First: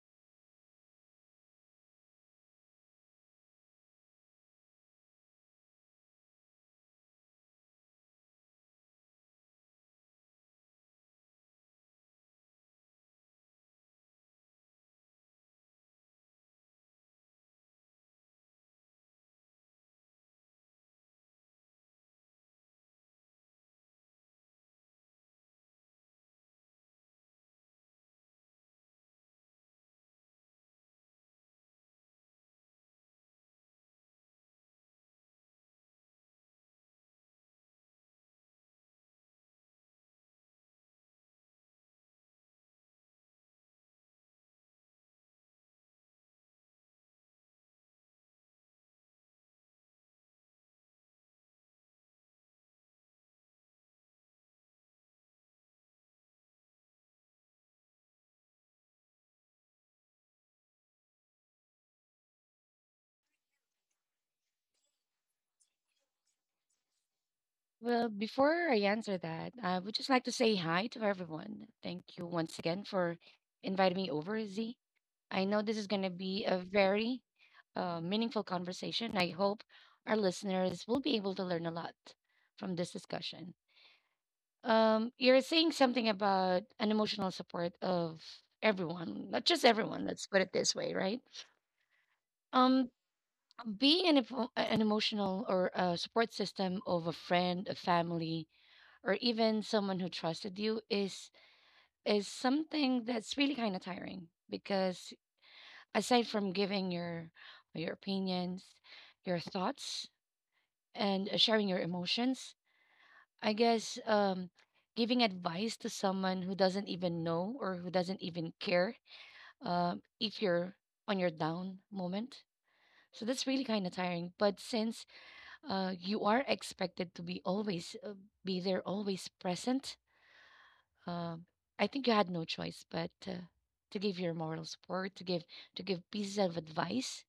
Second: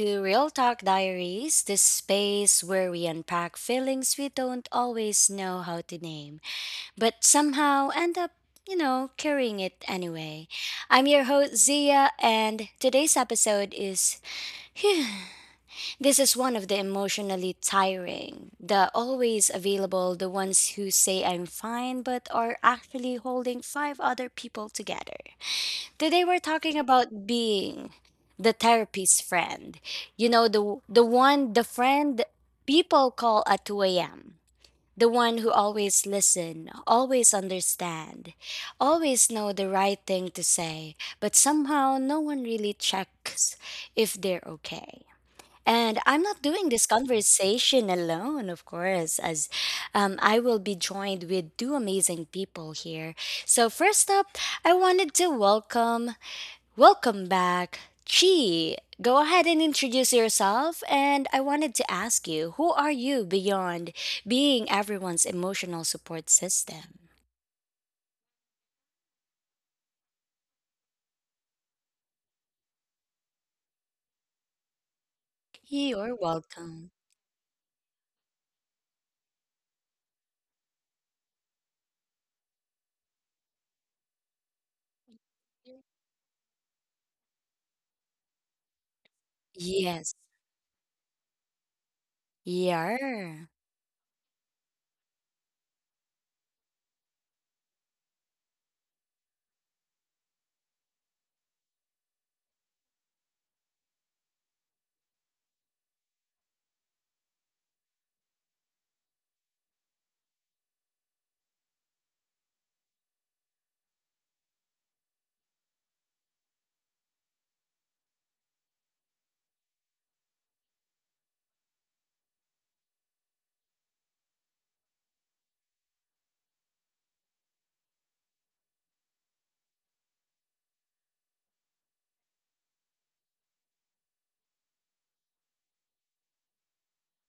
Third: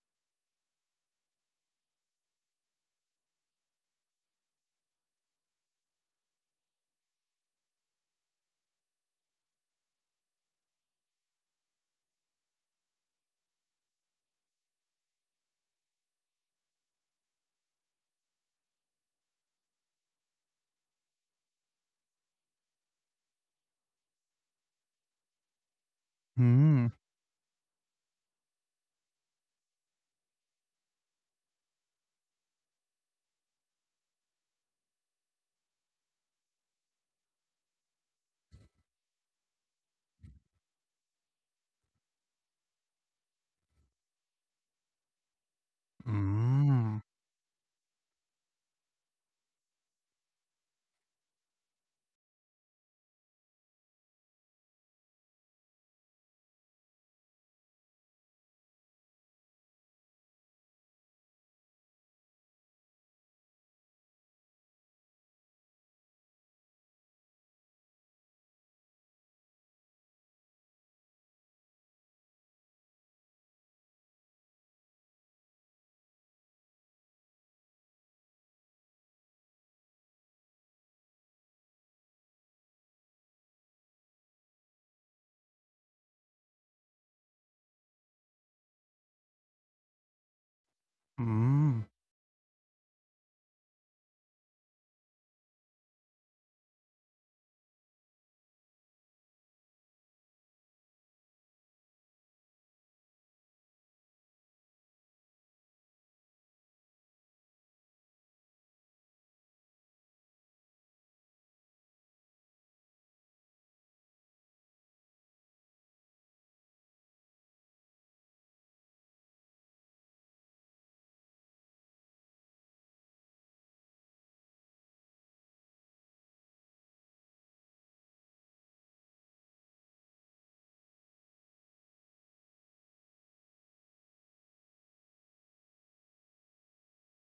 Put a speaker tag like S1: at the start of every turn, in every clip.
S1: to Real Talk Diaries, the space where we unpack feelings we don't always know how to name, but somehow end up, carrying it anyway. I'm your host Zia, and today's episode is Phew. This is one of the emotionally tiring, the always available, the ones who say I'm fine but are actually holding five other people together. Today we're talking
S2: Mm,
S1: about being the therapist friend. You know, the friend people call at 2 a.m. The one who always listen, always understand, always know the right thing to say, but somehow no one really checks if they're okay. And I'm not doing this
S2: mm,
S1: conversation alone, of course, as I will be joined with two amazing people here. So, first up, I wanted to welcome Welcome back. Chi, go ahead and introduce yourself. And I wanted to ask you, who are you beyond being everyone's emotional support system?
S3: Well, before I answer that, I would just like to say hi to everyone. Thank you once again for inviting me over, Z. I know this is going to
S1: You're
S3: be a
S1: welcome.
S3: very meaningful conversation. I hope our listeners will be able to learn a lot from this discussion. You're saying something about an emotional support of everyone, not just everyone,
S1: Yes.
S3: let's put it this way, right?
S2: mm.
S3: Um,
S1: Yeah.
S3: Being an emotional or support system of a friend, a family, or even someone who trusted you is something that's really kind of tiring because aside from giving your opinions, your thoughts and sharing your emotions, I guess giving advice to someone who doesn't even know or who doesn't even care if you're on your down moment. So that's really kind of tiring, but since you are expected to be always be there, always present. Um, I think you had no choice but to give your moral support, to give pieces of advice.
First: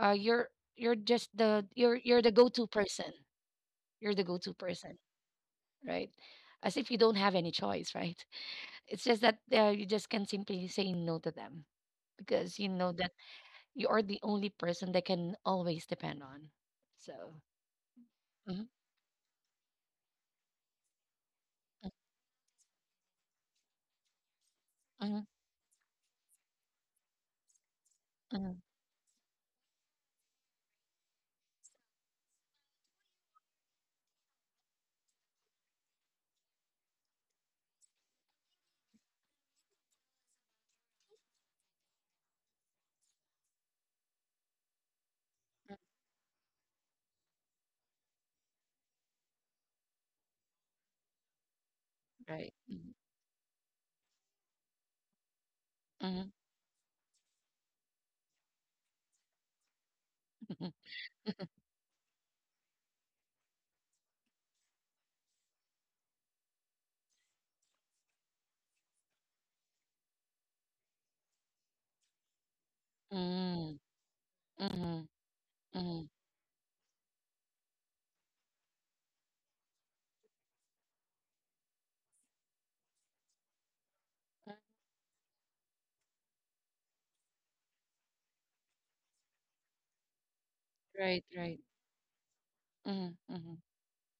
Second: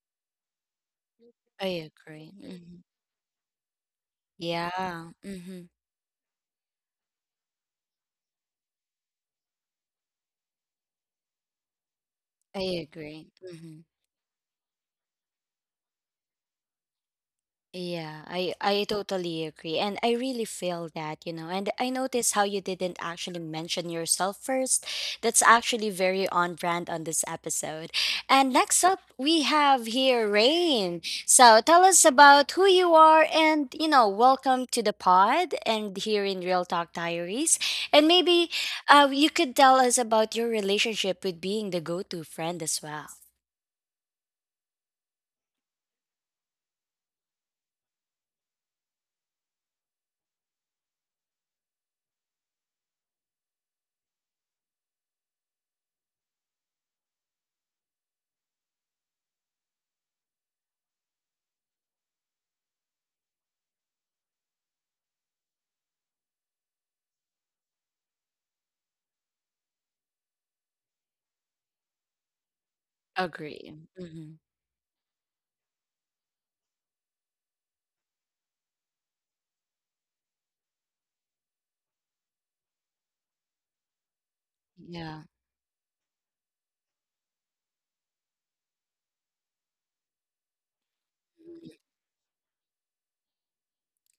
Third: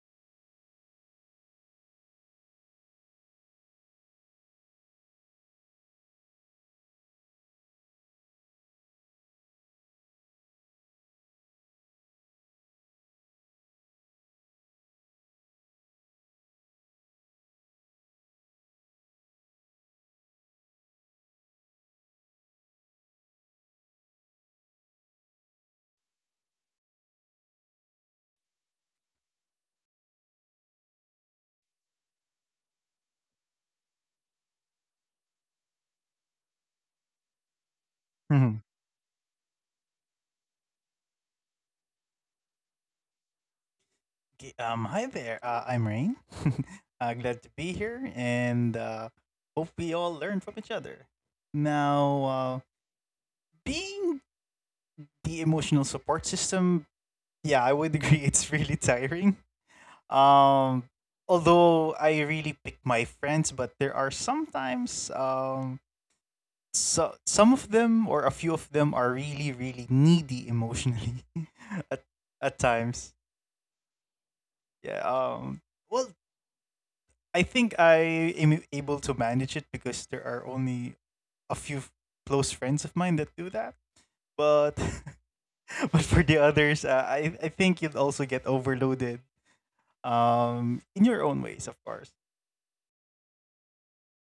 S3: Uh, you're you're just the
S1: I
S3: you're you're
S1: agree.
S3: the go-to
S1: Mhm.
S3: person. You're the go-to person,
S1: Yeah. Hmm.
S3: right? As if you don't have any choice, right? It's just that you just can simply say no to them because
S1: I
S3: you know that
S1: agree. Mhm.
S3: you are the only person they can always depend on. So.
S1: Yeah, I
S3: Mhm.
S1: I totally agree. And I really feel that, And
S3: Mhm.
S1: I noticed how you didn't actually mention yourself first.
S3: Mhm.
S1: That's actually very on brand on this episode. And
S3: Mhm.
S1: next up, we have here Rain. So tell us about who you are and, you know, welcome to the pod and here in Real Talk Diaries. And maybe you could tell us about your relationship with being the go-to friend as well.
S2: Hi there. I'm Rain. Glad to be here, and hope we all learn from each other. Now,
S3: Right. Mhm.
S2: being the emotional support
S3: Mhm.
S2: system, yeah, I would agree, it's really tiring. Um, although I really pick my friends, but there are sometimes so some of them or a few of them are really, really needy emotionally, at at times.
S1: Agree.
S3: Mhm.
S1: Hmm.
S2: Yeah.
S3: Mhm. Mhm.
S2: Well,
S3: Mhm.
S2: I think I am able to manage it because there are only a few close friends of mine that do that. But
S1: Yeah.
S2: But for the others, I think you'll also get overloaded. In your
S3: Right,
S2: own
S3: right.
S2: ways, of course.
S3: Mm-hmm. Mm-hmm.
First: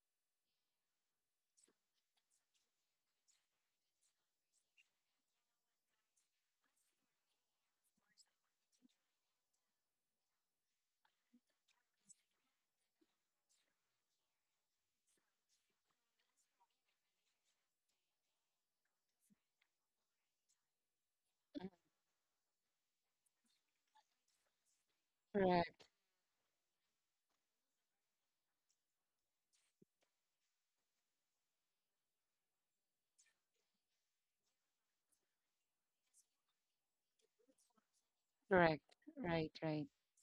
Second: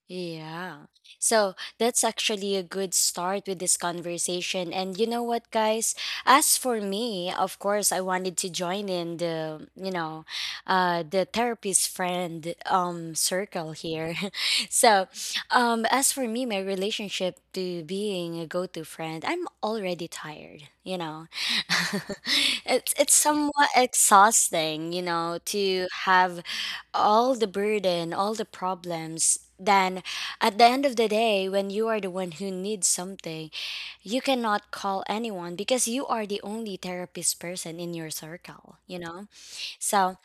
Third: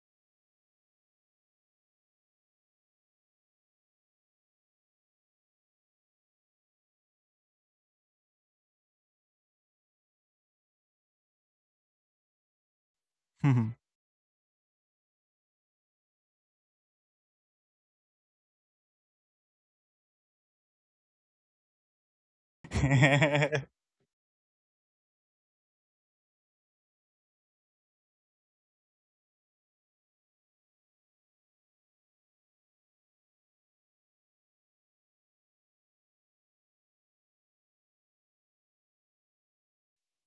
S1: Yeah. So that's actually a good start with this conversation. And you know what, guys? As for me, of course, I wanted to join in the, you know, the therapist friend circle
S2: Mhm.
S1: here. So, as for me, my relationship to being a go-to friend, I'm already tired. You know, it's somewhat exhausting. You know,
S3: Correct,
S1: to have all the burden, all the problems, then at the end of the day, when you are the one who needs something, you cannot call anyone because you are the only therapist person in your circle,
S3: correct.
S1: you know?
S3: Right, right.
S1: So,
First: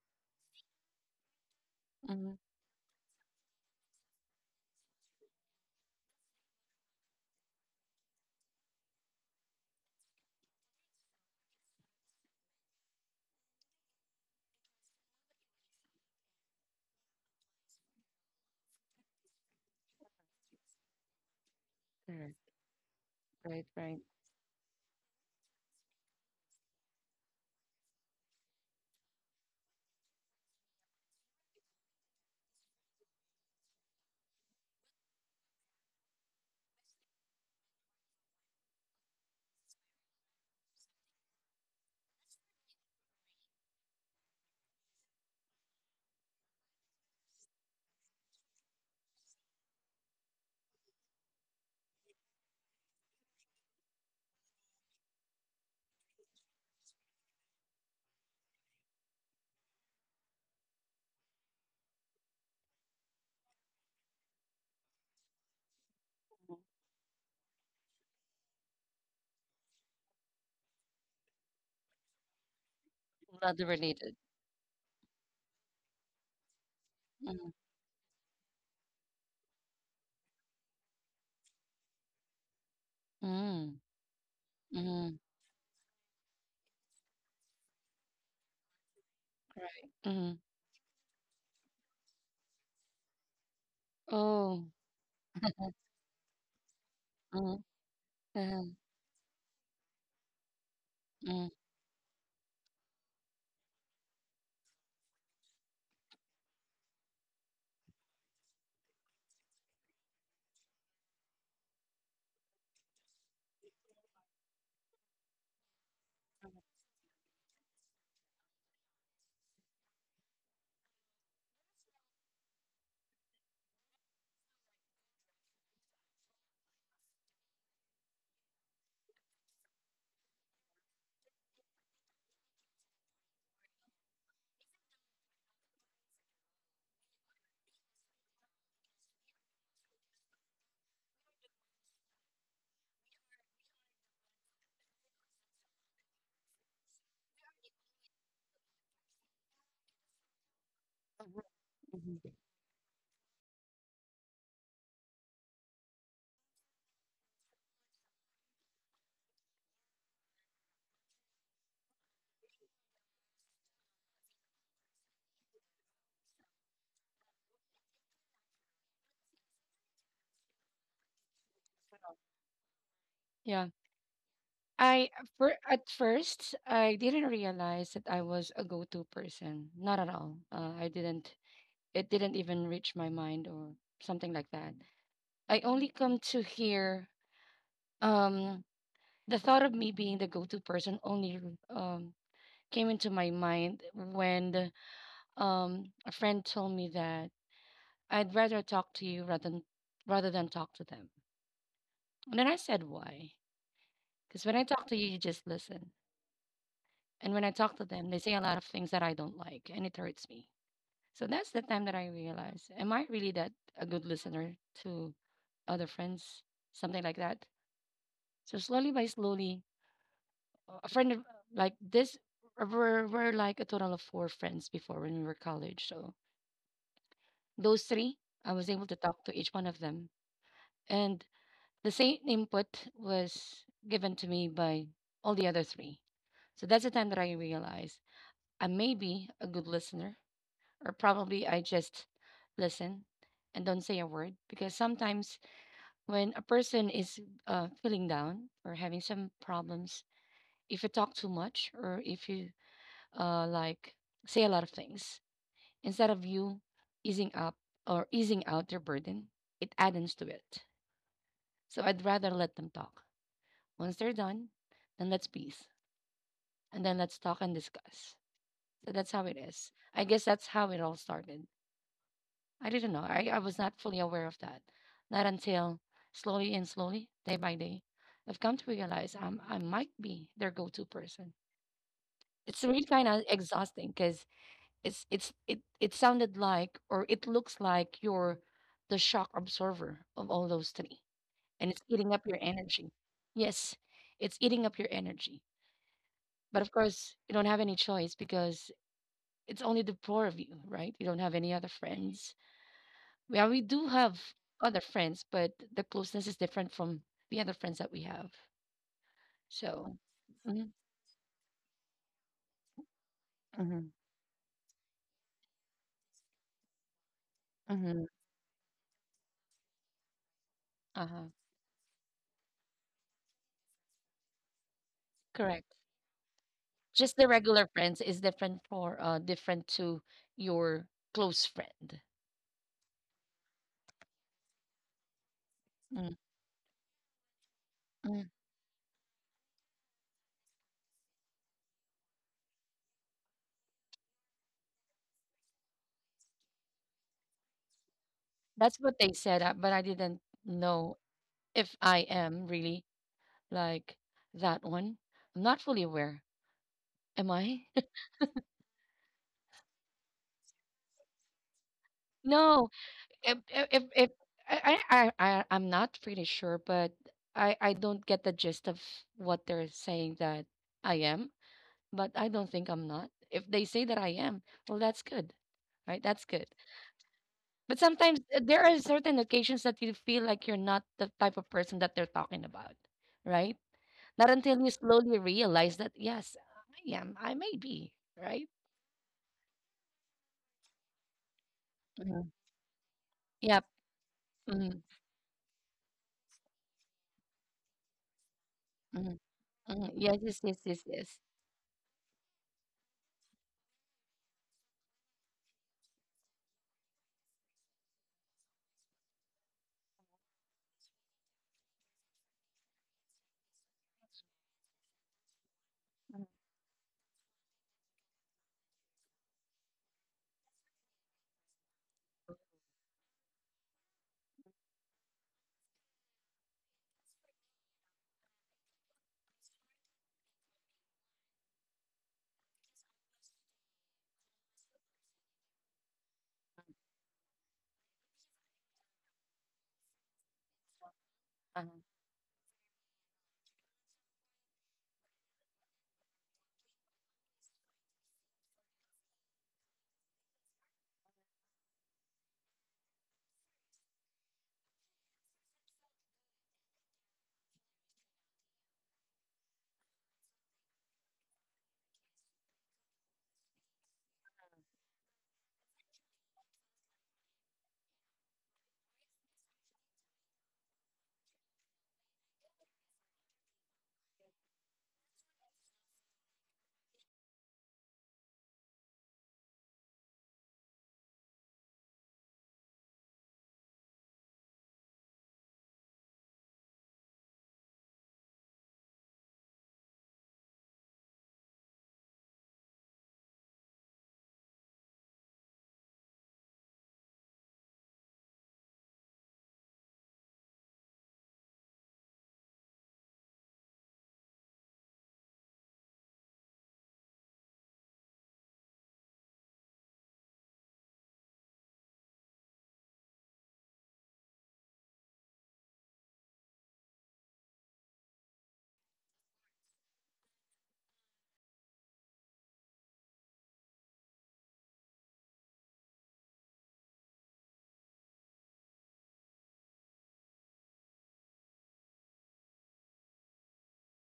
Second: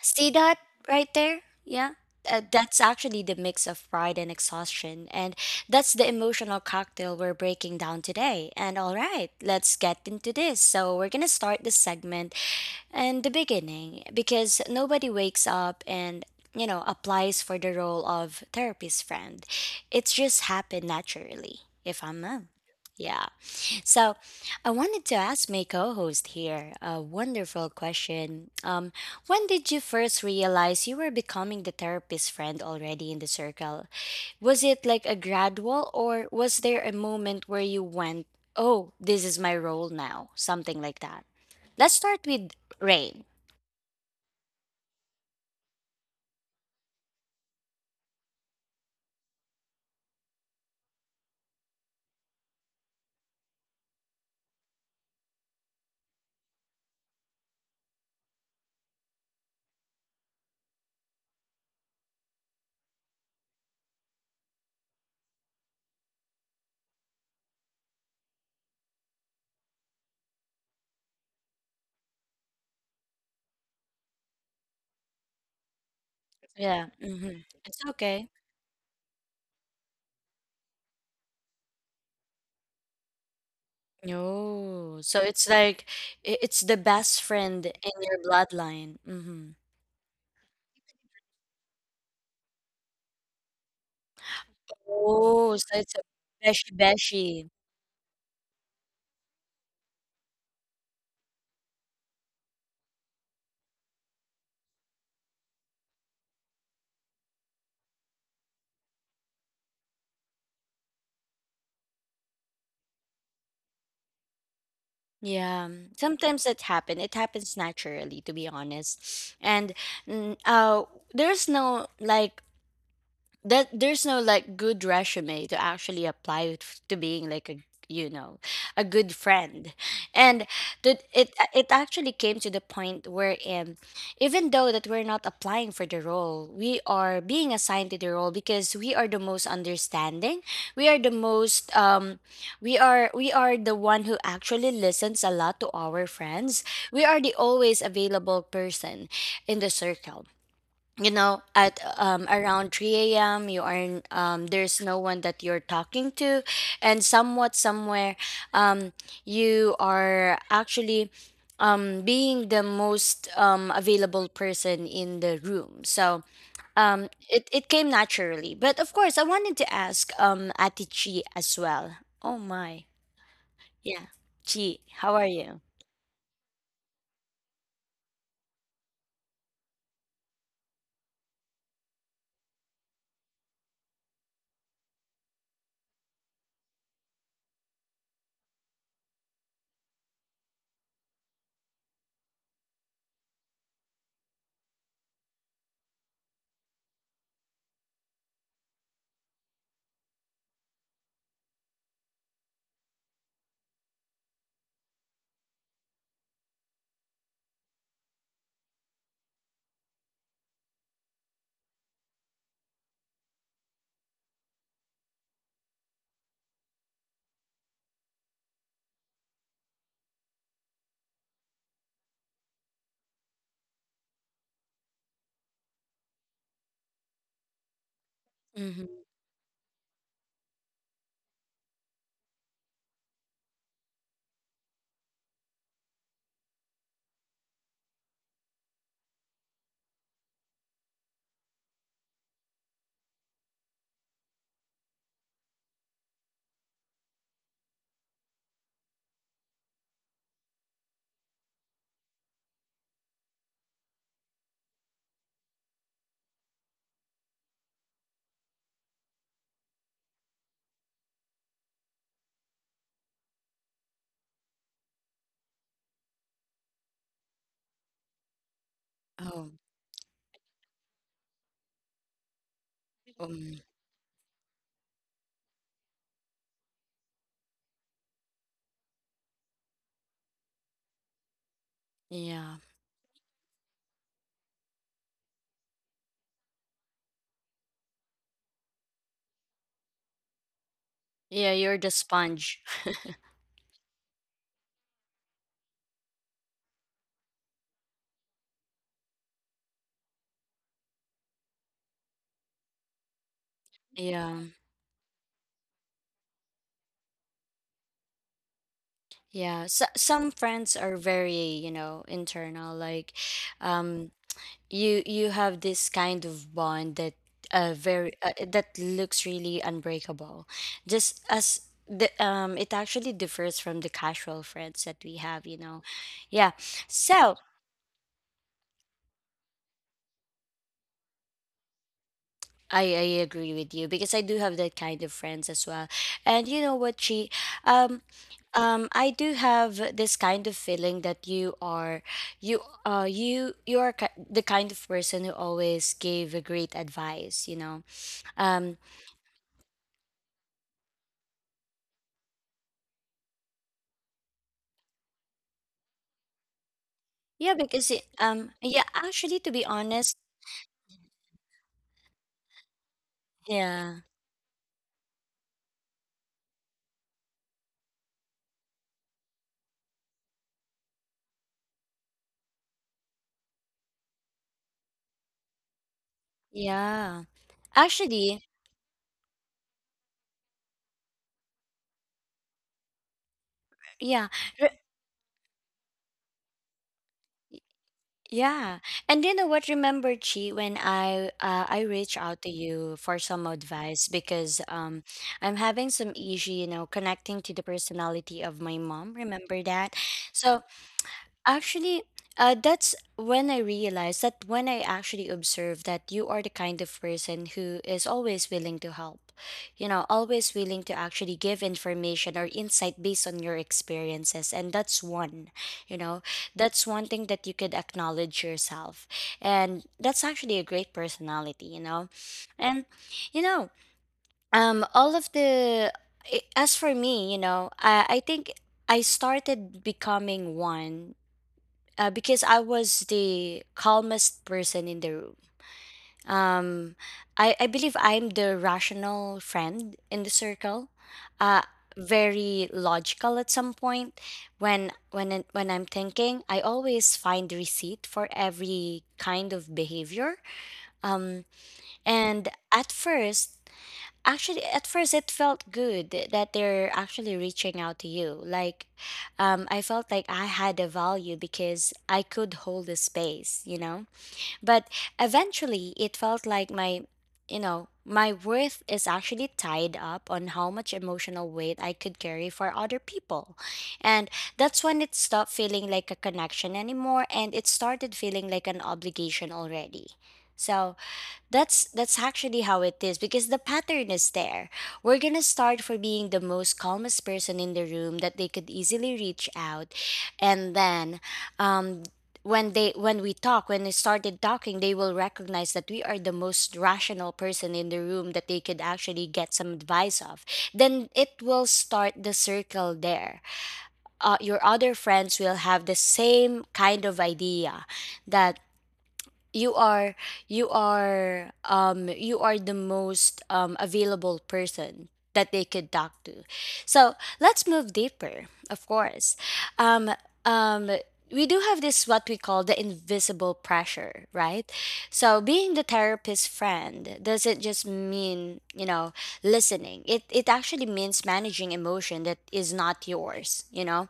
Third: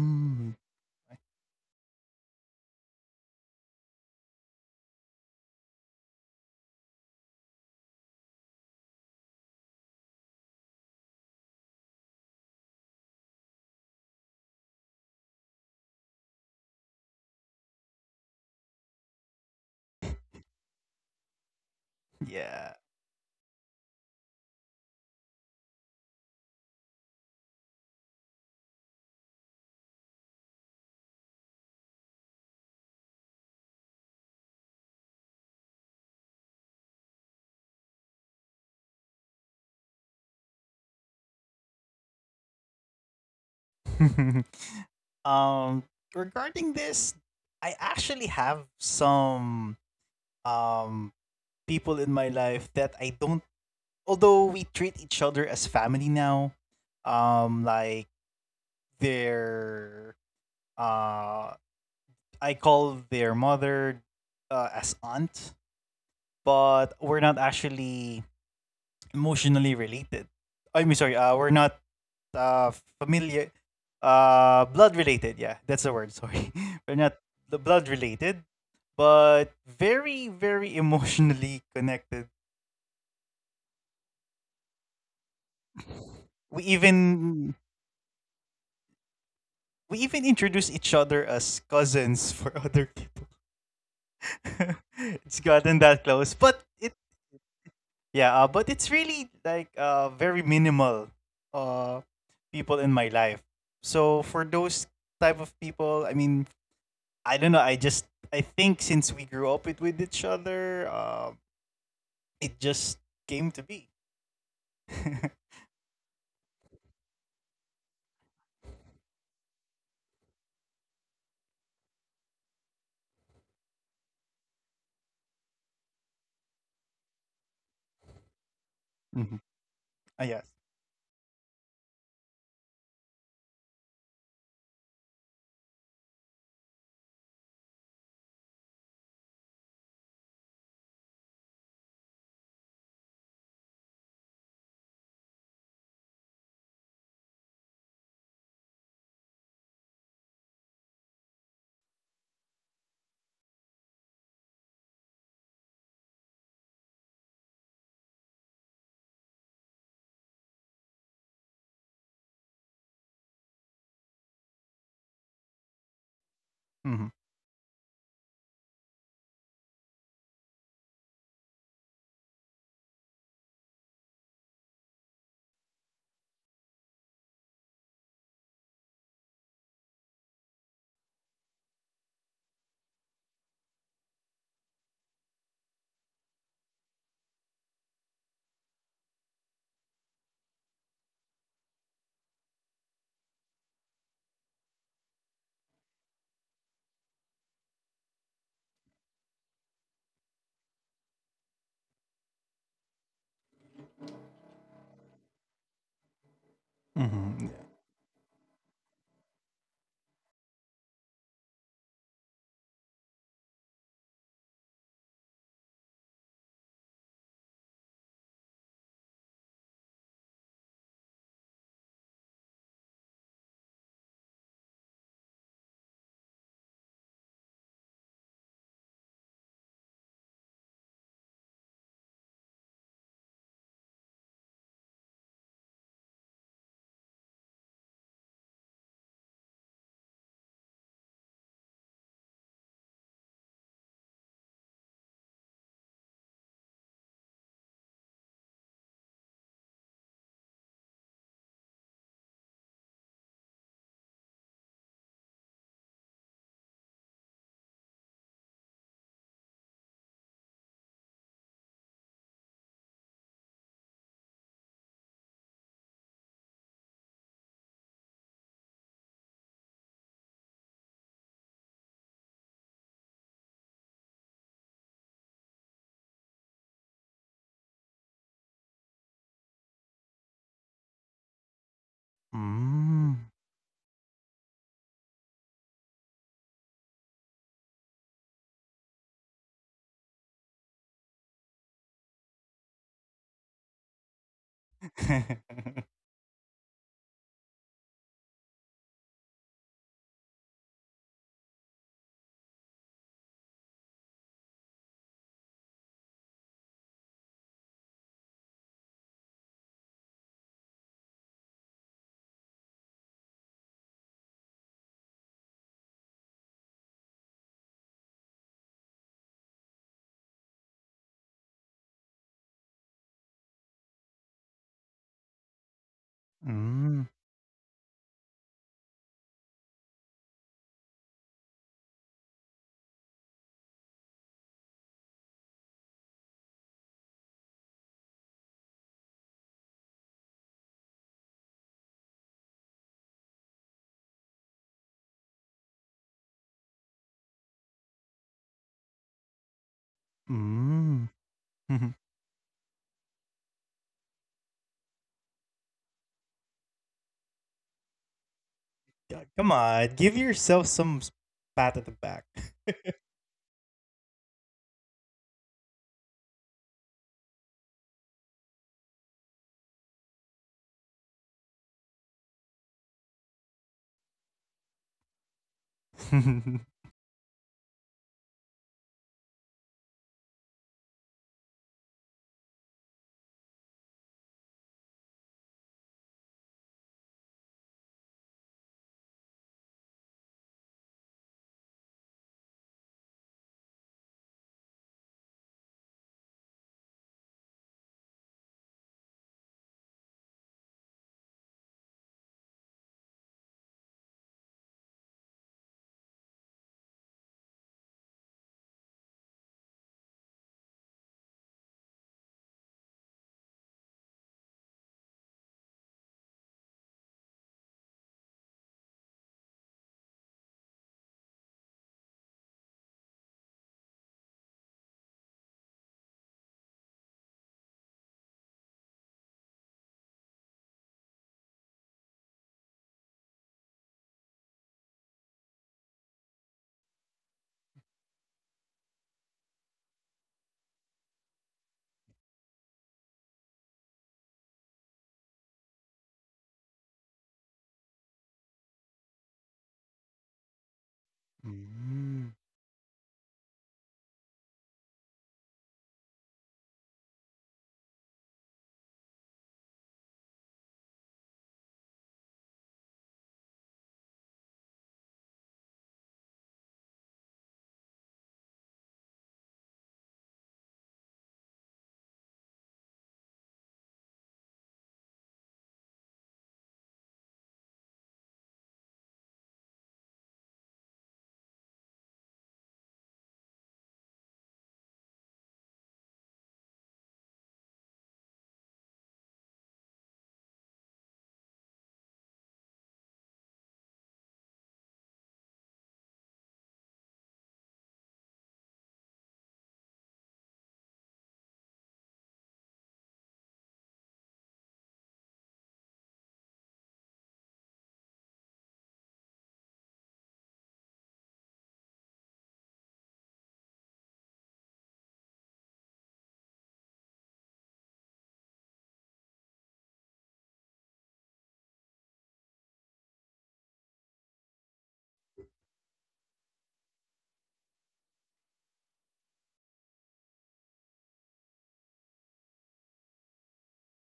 S1: see that right there? Yeah.
S3: Mm-hmm.
S1: That's actually the mix of pride and exhaustion. And that's the emotional cocktail we're breaking down today. And all right, let's get into this. So, we're going to start this segment in the beginning because nobody wakes up and you know applies for the role of therapist friend. It's just happened naturally if I'm
S3: Correct.
S1: a
S2: Yeah.
S1: yeah.
S3: Right, right.
S1: So, I wanted to ask my co host here a wonderful question. When did you first realize you were becoming the therapist friend already in the circle? Was it like a gradual, or was there a moment where you went, oh, this is my role now? Something like that. Let's start with Rain.
S2: um. Regarding this, I actually have some um people in my life that I don't. Although we treat each other as family now, like their, uh, I call their mother, as aunt,
S3: Mhm.
S2: but we're not actually emotionally related. I mean, sorry, we're not uh familiar,
S3: Blood related.
S2: blood related. Yeah, that's the word. Sorry,
S1: Yeah.
S2: we're not
S1: Hmm.
S3: Mm-hmm.
S2: the
S1: It's
S2: blood
S1: okay.
S2: related, but very, very emotionally connected.
S3: Mm-hmm.
S1: No.
S3: Mm-hmm.
S1: So, it's
S2: We
S1: the best
S2: even
S1: friend in your bloodline. Mm-hmm.
S3: Right.
S2: We even
S3: Mm-hmm.
S2: introduce each other as cousins for other people.
S3: Oh.
S2: It's
S1: Oh,
S2: gotten
S1: so it's a
S2: that close, but
S1: beshi-beshi.
S3: Mm-hmm.
S2: it's really like very minimal
S3: Mm-hmm.
S2: uh people in my life. So for those type of people, I mean, I don't know. I think since we grew up with each other, it just came to be.
S1: Yeah, sometimes that happen. It happens naturally, to be honest. And mm, uh, there's no like good resume to actually to being like a you know a good
S2: Mm-hmm.
S1: friend
S2: Yes.
S1: and that it actually came to the point wherein, even though that we're not applying for the role, we are being assigned to the role because we are the most understanding, we are the most we are the one who actually listens a lot to our friends, we are the always available person in the circle, you know, at
S3: Mm-hmm.
S1: around 3 a.m. You are there's no one that you're talking to and somewhat somewhere, um, you are actually being the most available person in the room. So um,
S2: Mm-hmm.
S1: it, it came naturally, but of course I wanted to ask ati Chi as well. Oh my.
S3: Yeah.
S1: Yeah. Chi,
S3: I
S1: how are
S3: For
S1: you?
S3: at first I didn't realize that I was a go-to person. Not at all. I didn't. It didn't even reach my mind or something like that. I only come to hear um the thought of me being the go-to person only um came into my mind when a friend told me that I'd rather talk to you rather than talk to them. And then I said, why? Because when I talk to you, you just listen. And when
S2: Mm-hmm.
S3: I
S2: Yeah.
S3: talk to them, they say a lot of things that I don't like and it hurts me. So that's the time that I realized, am I really that a good listener to other friends? Something like that. So slowly by slowly, a friend of, like this, we're like a total of four friends before when we were college. So those three, I was able
S1: Mm-hmm.
S3: to talk to each one of them. And the same input was given to me by all the other three. So that's the time that I realized I may be a good listener, or probably I just listen and don't say a word. Because sometimes when a person is feeling down or having some problems, if you talk too much or if you uh, like say a lot of things, instead of you easing up or easing out their burden, it addends to it. So I'd rather let them talk. Once they're done, then let's peace. And then let's talk and discuss. So that's how it
S1: Oh.
S3: is. I guess that's how it all started. I didn't know. I was
S1: um,
S3: not fully aware of that. Not until slowly and slowly, day by day, I've come to realize I might be their go to person.
S1: yeah,
S3: It's really kind of
S2: Mm.
S3: exhausting because it sounded like or it looks like you're the shock absorber of all those three,
S1: yeah,
S3: and it's
S1: you're the
S3: eating up your
S1: sponge.
S3: energy. Yes, it's eating up your energy. But of course, you don't have any choice because it's only the four of you, right? You don't have any other friends. Well, we do have
S1: Yeah.
S3: other friends, but the closeness is different from the other friends that we have.
S1: Yeah, so,
S3: So.
S1: some
S3: Mm-hmm.
S1: friends are very, you know, internal. Like,
S3: Mm-hmm.
S1: um, you you have this kind of bond that
S3: Mm-hmm.
S1: very that looks really unbreakable. Just
S3: Uh-huh.
S1: as the it actually differs from the casual friends that we have, you
S3: Correct.
S1: know. Yeah.
S3: Just
S2: Mm.
S3: the
S1: So,
S3: regular friends is different for different to your close friend.
S1: I agree with you because I do have that kind of friends as well.
S3: Mm.
S1: And you know what, she um
S3: Mm.
S1: I do have this kind of feeling that you are you you are the kind of person who always gave a great advice, you know.
S3: That's
S1: Um
S3: what they said, but I didn't know
S2: Mm.
S3: if I am really like that one. I'm not fully aware. Am
S1: yeah,
S3: I?
S1: because yeah, actually
S2: Yeah,
S1: to be
S2: come on,
S1: honest,
S2: give yourself some pat at the back.
S3: No,
S1: yeah.
S3: if I, I- I'm not pretty sure, but I don't get the gist of what they're saying that I am, but I don't think I'm not. If they say that I am, well, that's good, right? That's good.
S2: Mm.
S1: Yeah.
S3: But sometimes
S1: Actually,
S3: there are certain occasions that you feel like you're not the type of person that they're talking about, right? Not
S1: yeah.
S3: until you slowly realize that, yes, I am. I may be, right?
S1: Yeah. And you know what? Remember, Chi, when I reached
S3: Mhm.
S1: out to you for some
S3: Yep.
S1: advice because
S3: Mm.
S1: I'm having some issue, you know, connecting to the personality of my
S3: Mm.
S1: mom. Remember
S3: Mm.
S1: that?
S3: Yes, yes, yes,
S1: So
S3: yes, yes.
S1: Actually, that's when I realized that when I actually observe that you are the kind of person who is always willing to help, you know, always willing to actually give information or insight based on your experiences. And that's one, you know, that's one thing that you could acknowledge yourself. And that's actually a great personality, you know. And, you know, all of the, I- as for me, you know, I think I started becoming one because I was the calmest person in the room. Um, I believe I'm the rational friend in the circle. Uh, Very logical at some point when I'm thinking I always find receipt for every kind of behavior um and at first Actually, at first it felt good that they're actually reaching out to you. Like, I felt like I had a value because I could hold the space, you know? But eventually it felt like you know, my worth is actually tied up on how much emotional weight I could carry for other people. And that's when it stopped feeling like a connection anymore and it started feeling like an obligation already. So, that's actually how it is because the pattern is there. We're gonna start for being the most calmest person in the room that they could easily reach out, and then, um, when we talk when they started talking, they will recognize that we are the most rational person in the room that they could actually get some advice of. Then it will start the circle there. Your other friends will have the same kind of idea that you are you are the most available person that they could talk to. So let's move deeper, of course. um um we do have this what we call the invisible pressure, right? So being the therapist friend doesn't just mean, you know, listening. It actually means managing emotion that is not yours, you know.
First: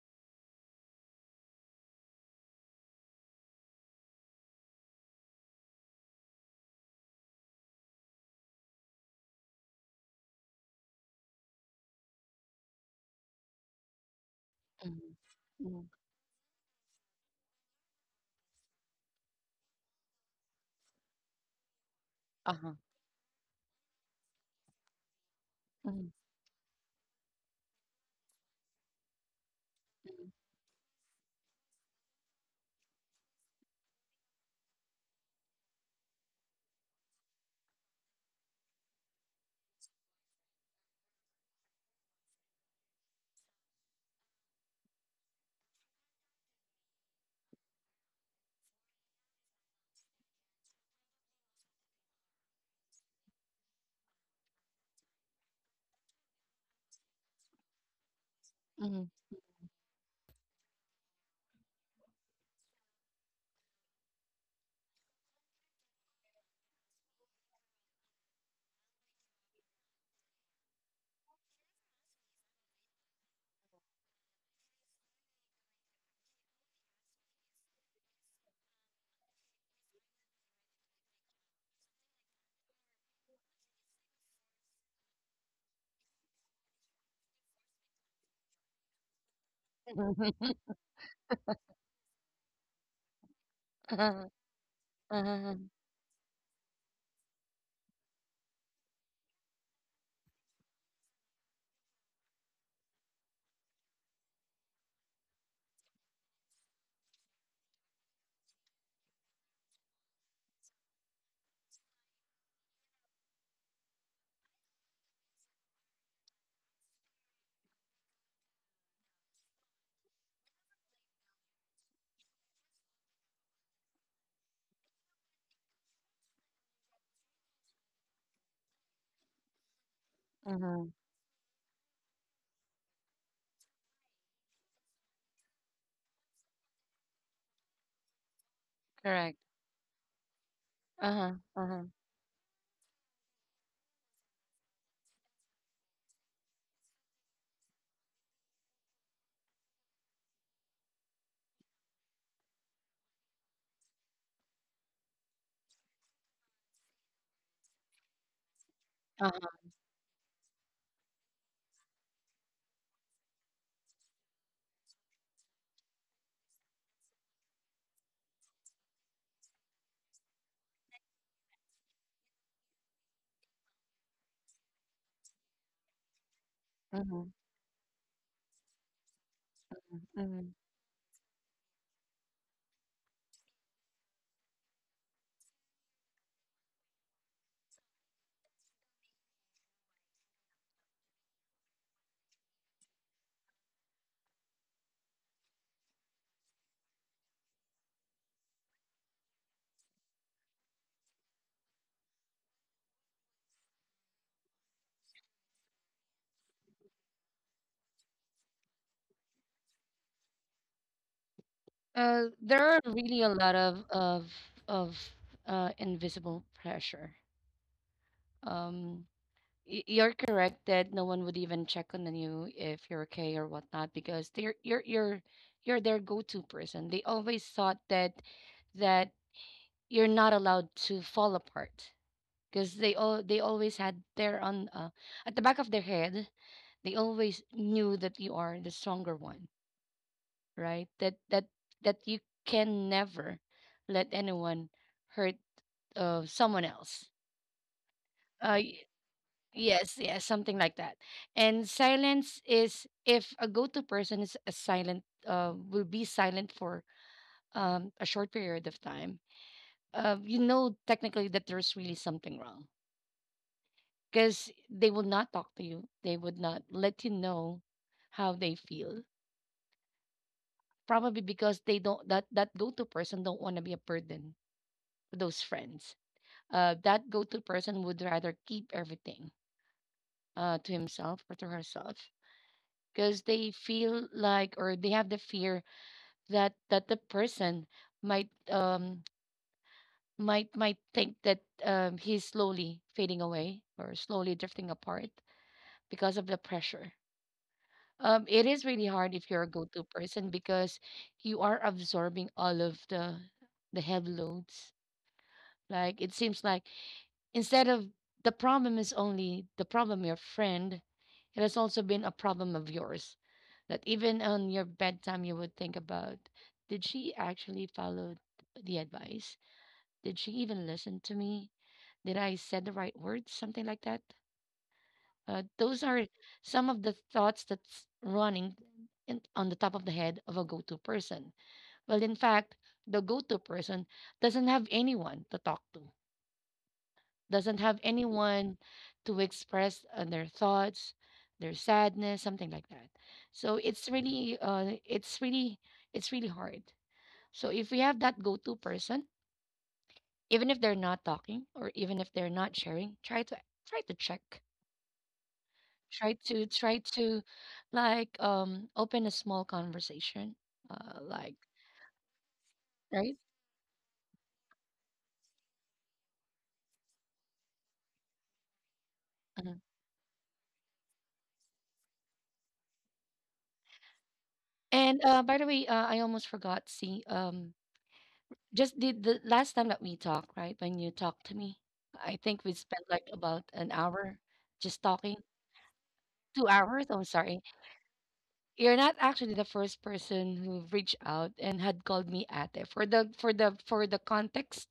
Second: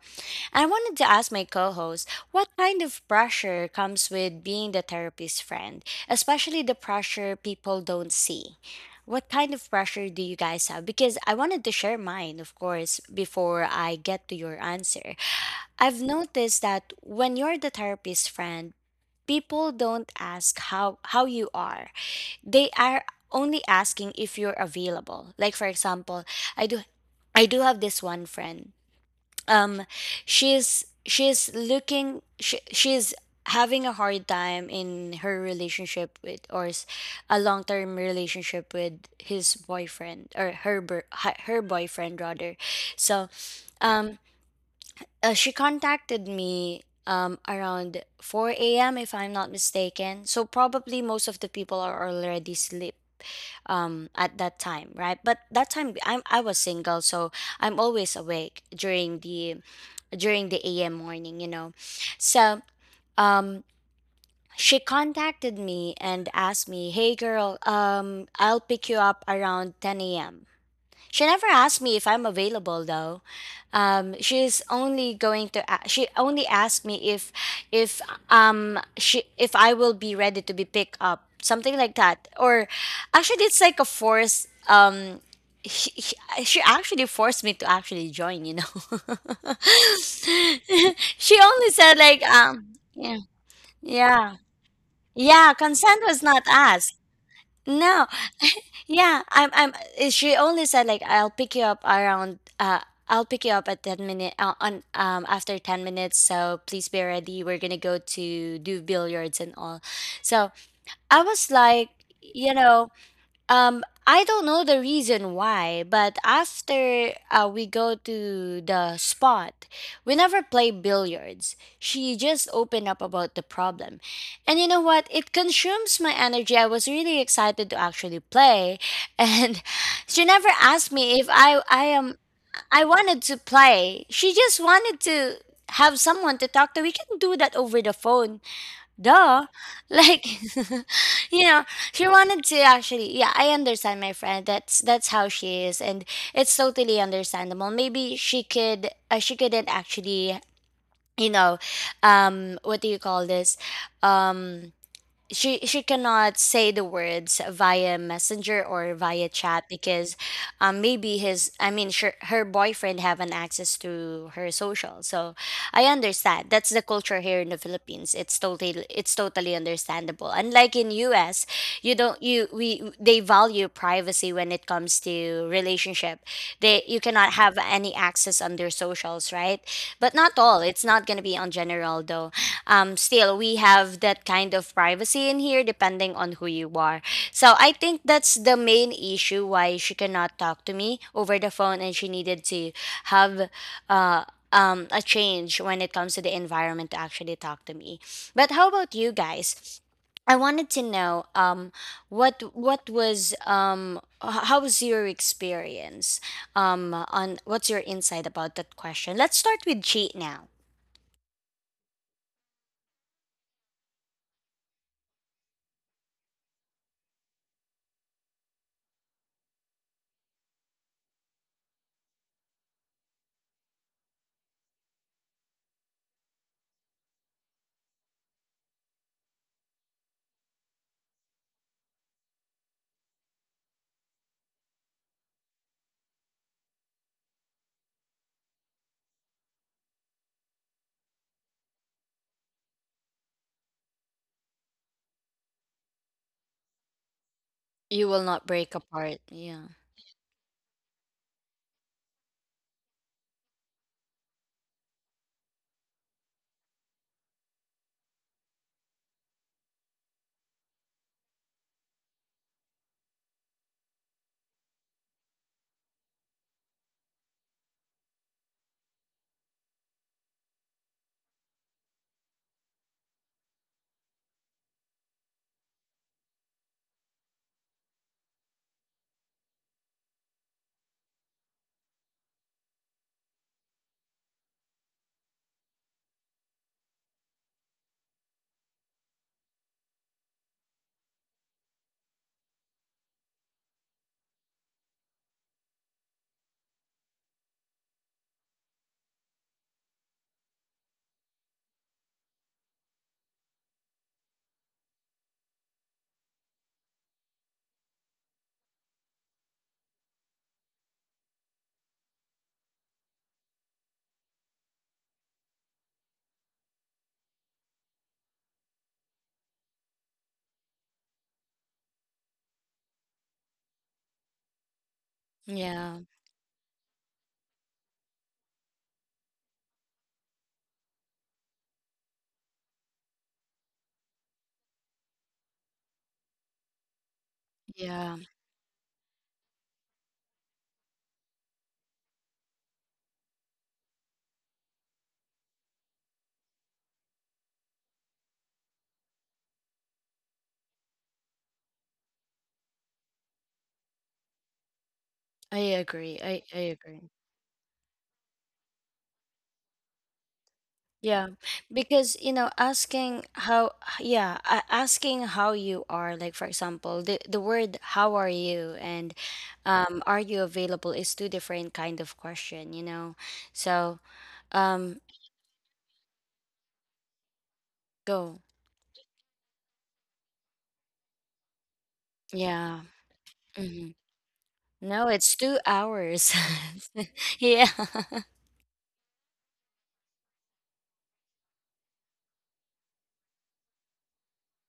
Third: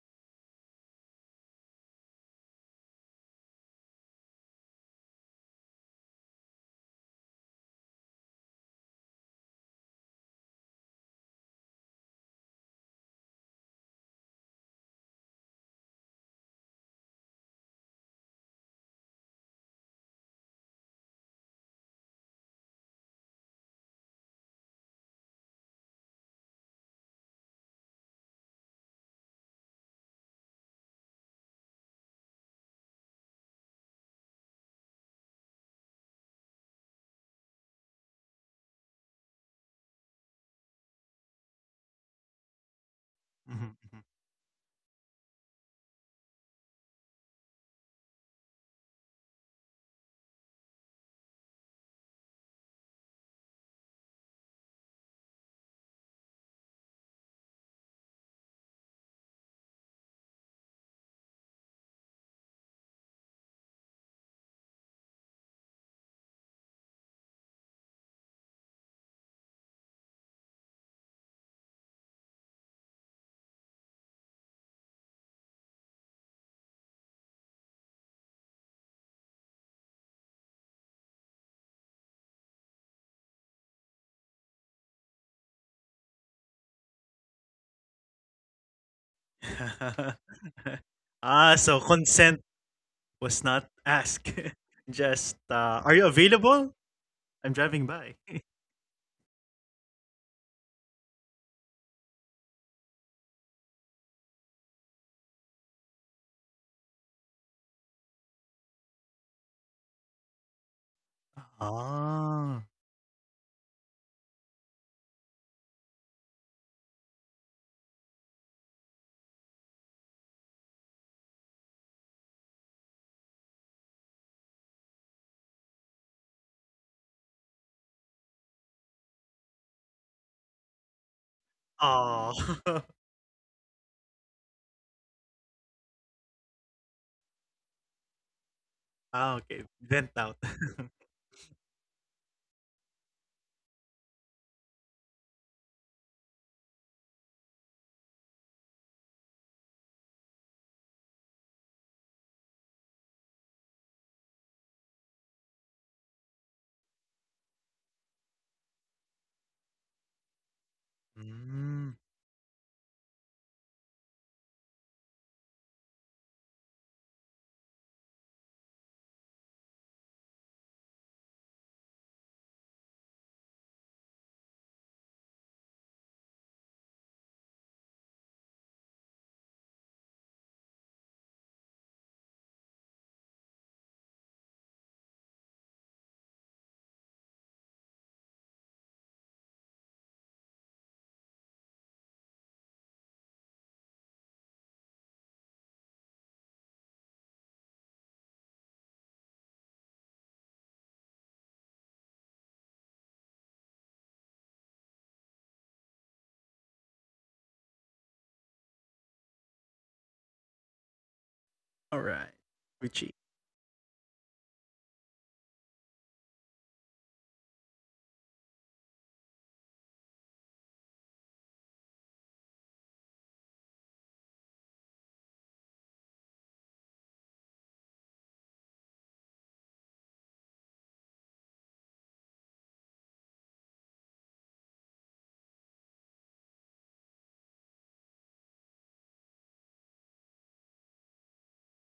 S1: I wanted to ask my co host what kind of pressure comes with being the therapist's friend, especially the pressure people don't see. What kind of pressure do you guys have? Because I wanted to share mine, of course, before I get to your answer.
S3: Mm.
S1: I've noticed that when you're the therapist's friend, people don't ask how you are. They
S3: Uh-huh.
S1: are only asking if you're available. Like for
S3: Mm.
S1: example, I do I do have this one friend um
S3: Mm.
S1: she's having a hard time in her relationship with a long-term relationship with his boyfriend or her br- hi- her boyfriend rather. So
S2: Mhm,
S1: um she contacted me around 4 a.m. if I'm not mistaken, so probably most of the people are already sleep at that time, right? But that time I was single, so I'm always awake
S3: Uh-huh. Mm. Mm.
S1: during
S3: Mm.
S1: the am morning, you know. So um she contacted me and asked me, hey girl, I'll pick you up around 10 a.m. She never asked me if I'm available though. She's only going to she only asked me if if I will be ready to be picked up, something like that. Or actually it's like a force she, she she actually forced me to actually join, you know.
S2: mhm.
S1: She
S2: Ah,
S1: only
S2: so
S1: said like
S2: consent
S1: yeah.
S2: was not
S3: Uh-huh.
S2: asked.
S1: Yeah.
S2: Just,
S1: Yeah,
S3: Uh-huh.
S2: are
S1: consent
S2: you
S1: was not
S2: available?
S1: asked.
S2: I'm driving
S1: No,
S2: by.
S1: yeah, I'm. I'm. She only said like I'll pick you up around. I'll pick you up at 10 minute on after 10 minutes. So please be ready. We're gonna go to do billiards and all. So I was like, you
S2: Ah,
S1: know, I don't know the reason why, but after we go to the spot, we never play billiards. She just opened up about the problem. And you know what? It consumes my energy. I was really excited to actually play. And she never
S3: Uh-huh.
S1: asked me if I am
S2: oh,
S1: I wanted to play. She just wanted to have someone to talk to. We can do that over the phone,
S2: ah,
S3: Correct.
S1: duh,
S2: okay. Vent
S1: like,
S2: out.
S3: Uh-huh.
S1: you know
S3: Uh-huh.
S1: she wanted to actually, yeah, I understand my friend. That's how she is. And it's totally understandable. Maybe she could she couldn't actually, you know what do you call this, um she cannot say the words via messenger or via chat
S3: Uh-huh.
S1: because maybe his,
S2: Mm.
S1: sure, her boyfriend have an access to her social. So I understand. That's the culture here in the Philippines. It's totally understandable. Unlike in US, you don't you we they value privacy when it comes to relationship. They you
S3: Mm-hmm.
S1: cannot have any access on their socials, right?
S3: Mm-hmm.
S1: But not
S3: Mm-hmm.
S1: all. It's not gonna be on general though. Um, still we have that kind of privacy in here, depending on who you are. So I think that's the main issue why she cannot talk to me over the phone, and she needed to have a change when it comes to the environment to actually talk to me. But how about you guys? I wanted to know, what was, how was your experience, on what's your insight about that question? Let's start with cheat now.
S2: All right.
S3: There are
S2: Which
S3: really a lot of invisible pressure. Um, you're correct that no one would even check on you if you're okay or whatnot because they're you're their go-to person. They always thought that you're not allowed to fall apart because they always had their on at the back of their head they always knew that you are the stronger one, right? That that you can never let anyone hurt someone else.
S1: You will not
S3: Uh,
S1: break
S3: y-
S1: apart. Yeah,
S3: yes, yes, something like that. And silence is if a go-to person is a silent, will be silent for a short period of time. You know, technically, that there's really something wrong because they will not talk to you. They would not let you know how they feel. Probably because they don't that that go-to person don't want to be a burden for those friends. That go-to person would rather keep everything to himself or to herself because they feel like or they have the fear that the person might think that he's slowly fading away or slowly drifting apart because of the pressure. It is really hard if you're a go-to person because you are absorbing all of the heavy loads. Like it seems like instead of the problem is only the problem your friend, it has also been a problem of yours. That even on your bedtime, you would think about, did she actually follow the advice? Did she even listen to me? Did I said the right words? Something like that. Those
S1: yeah,
S3: are some of the thoughts that's running in, on the top of the head of a go-to person. Well, in fact, the go-to person doesn't have anyone to talk to, doesn't have
S1: yeah.
S3: anyone to express their thoughts, their sadness, something like that. So it's really, it's really hard. So if we have that go-to person, even if they're not talking or even if they're not sharing, try to check,
S1: I
S3: try
S1: agree. I
S3: to
S1: I
S3: try
S1: agree.
S3: to, like, open a small conversation,
S1: Yeah,
S3: like,
S1: because you know,
S3: right?
S1: asking how, yeah, asking how you are. Like for example, the word "how are you" and
S3: Mhm.
S1: "are you available" is two different kind of question, you know. So,
S3: And
S1: um,
S3: by the way, I almost forgot. See,
S1: go,
S3: just the last time that we talked, right? When you talked to me, I think we spent
S1: yeah,
S3: like about an
S1: hmm.
S3: hour just
S1: No,
S3: talking.
S1: it's 2 hours.
S3: 2 hours, I'm sorry.
S1: Yeah,
S3: You're not actually the first person who reached out and had called me ate. For the for the context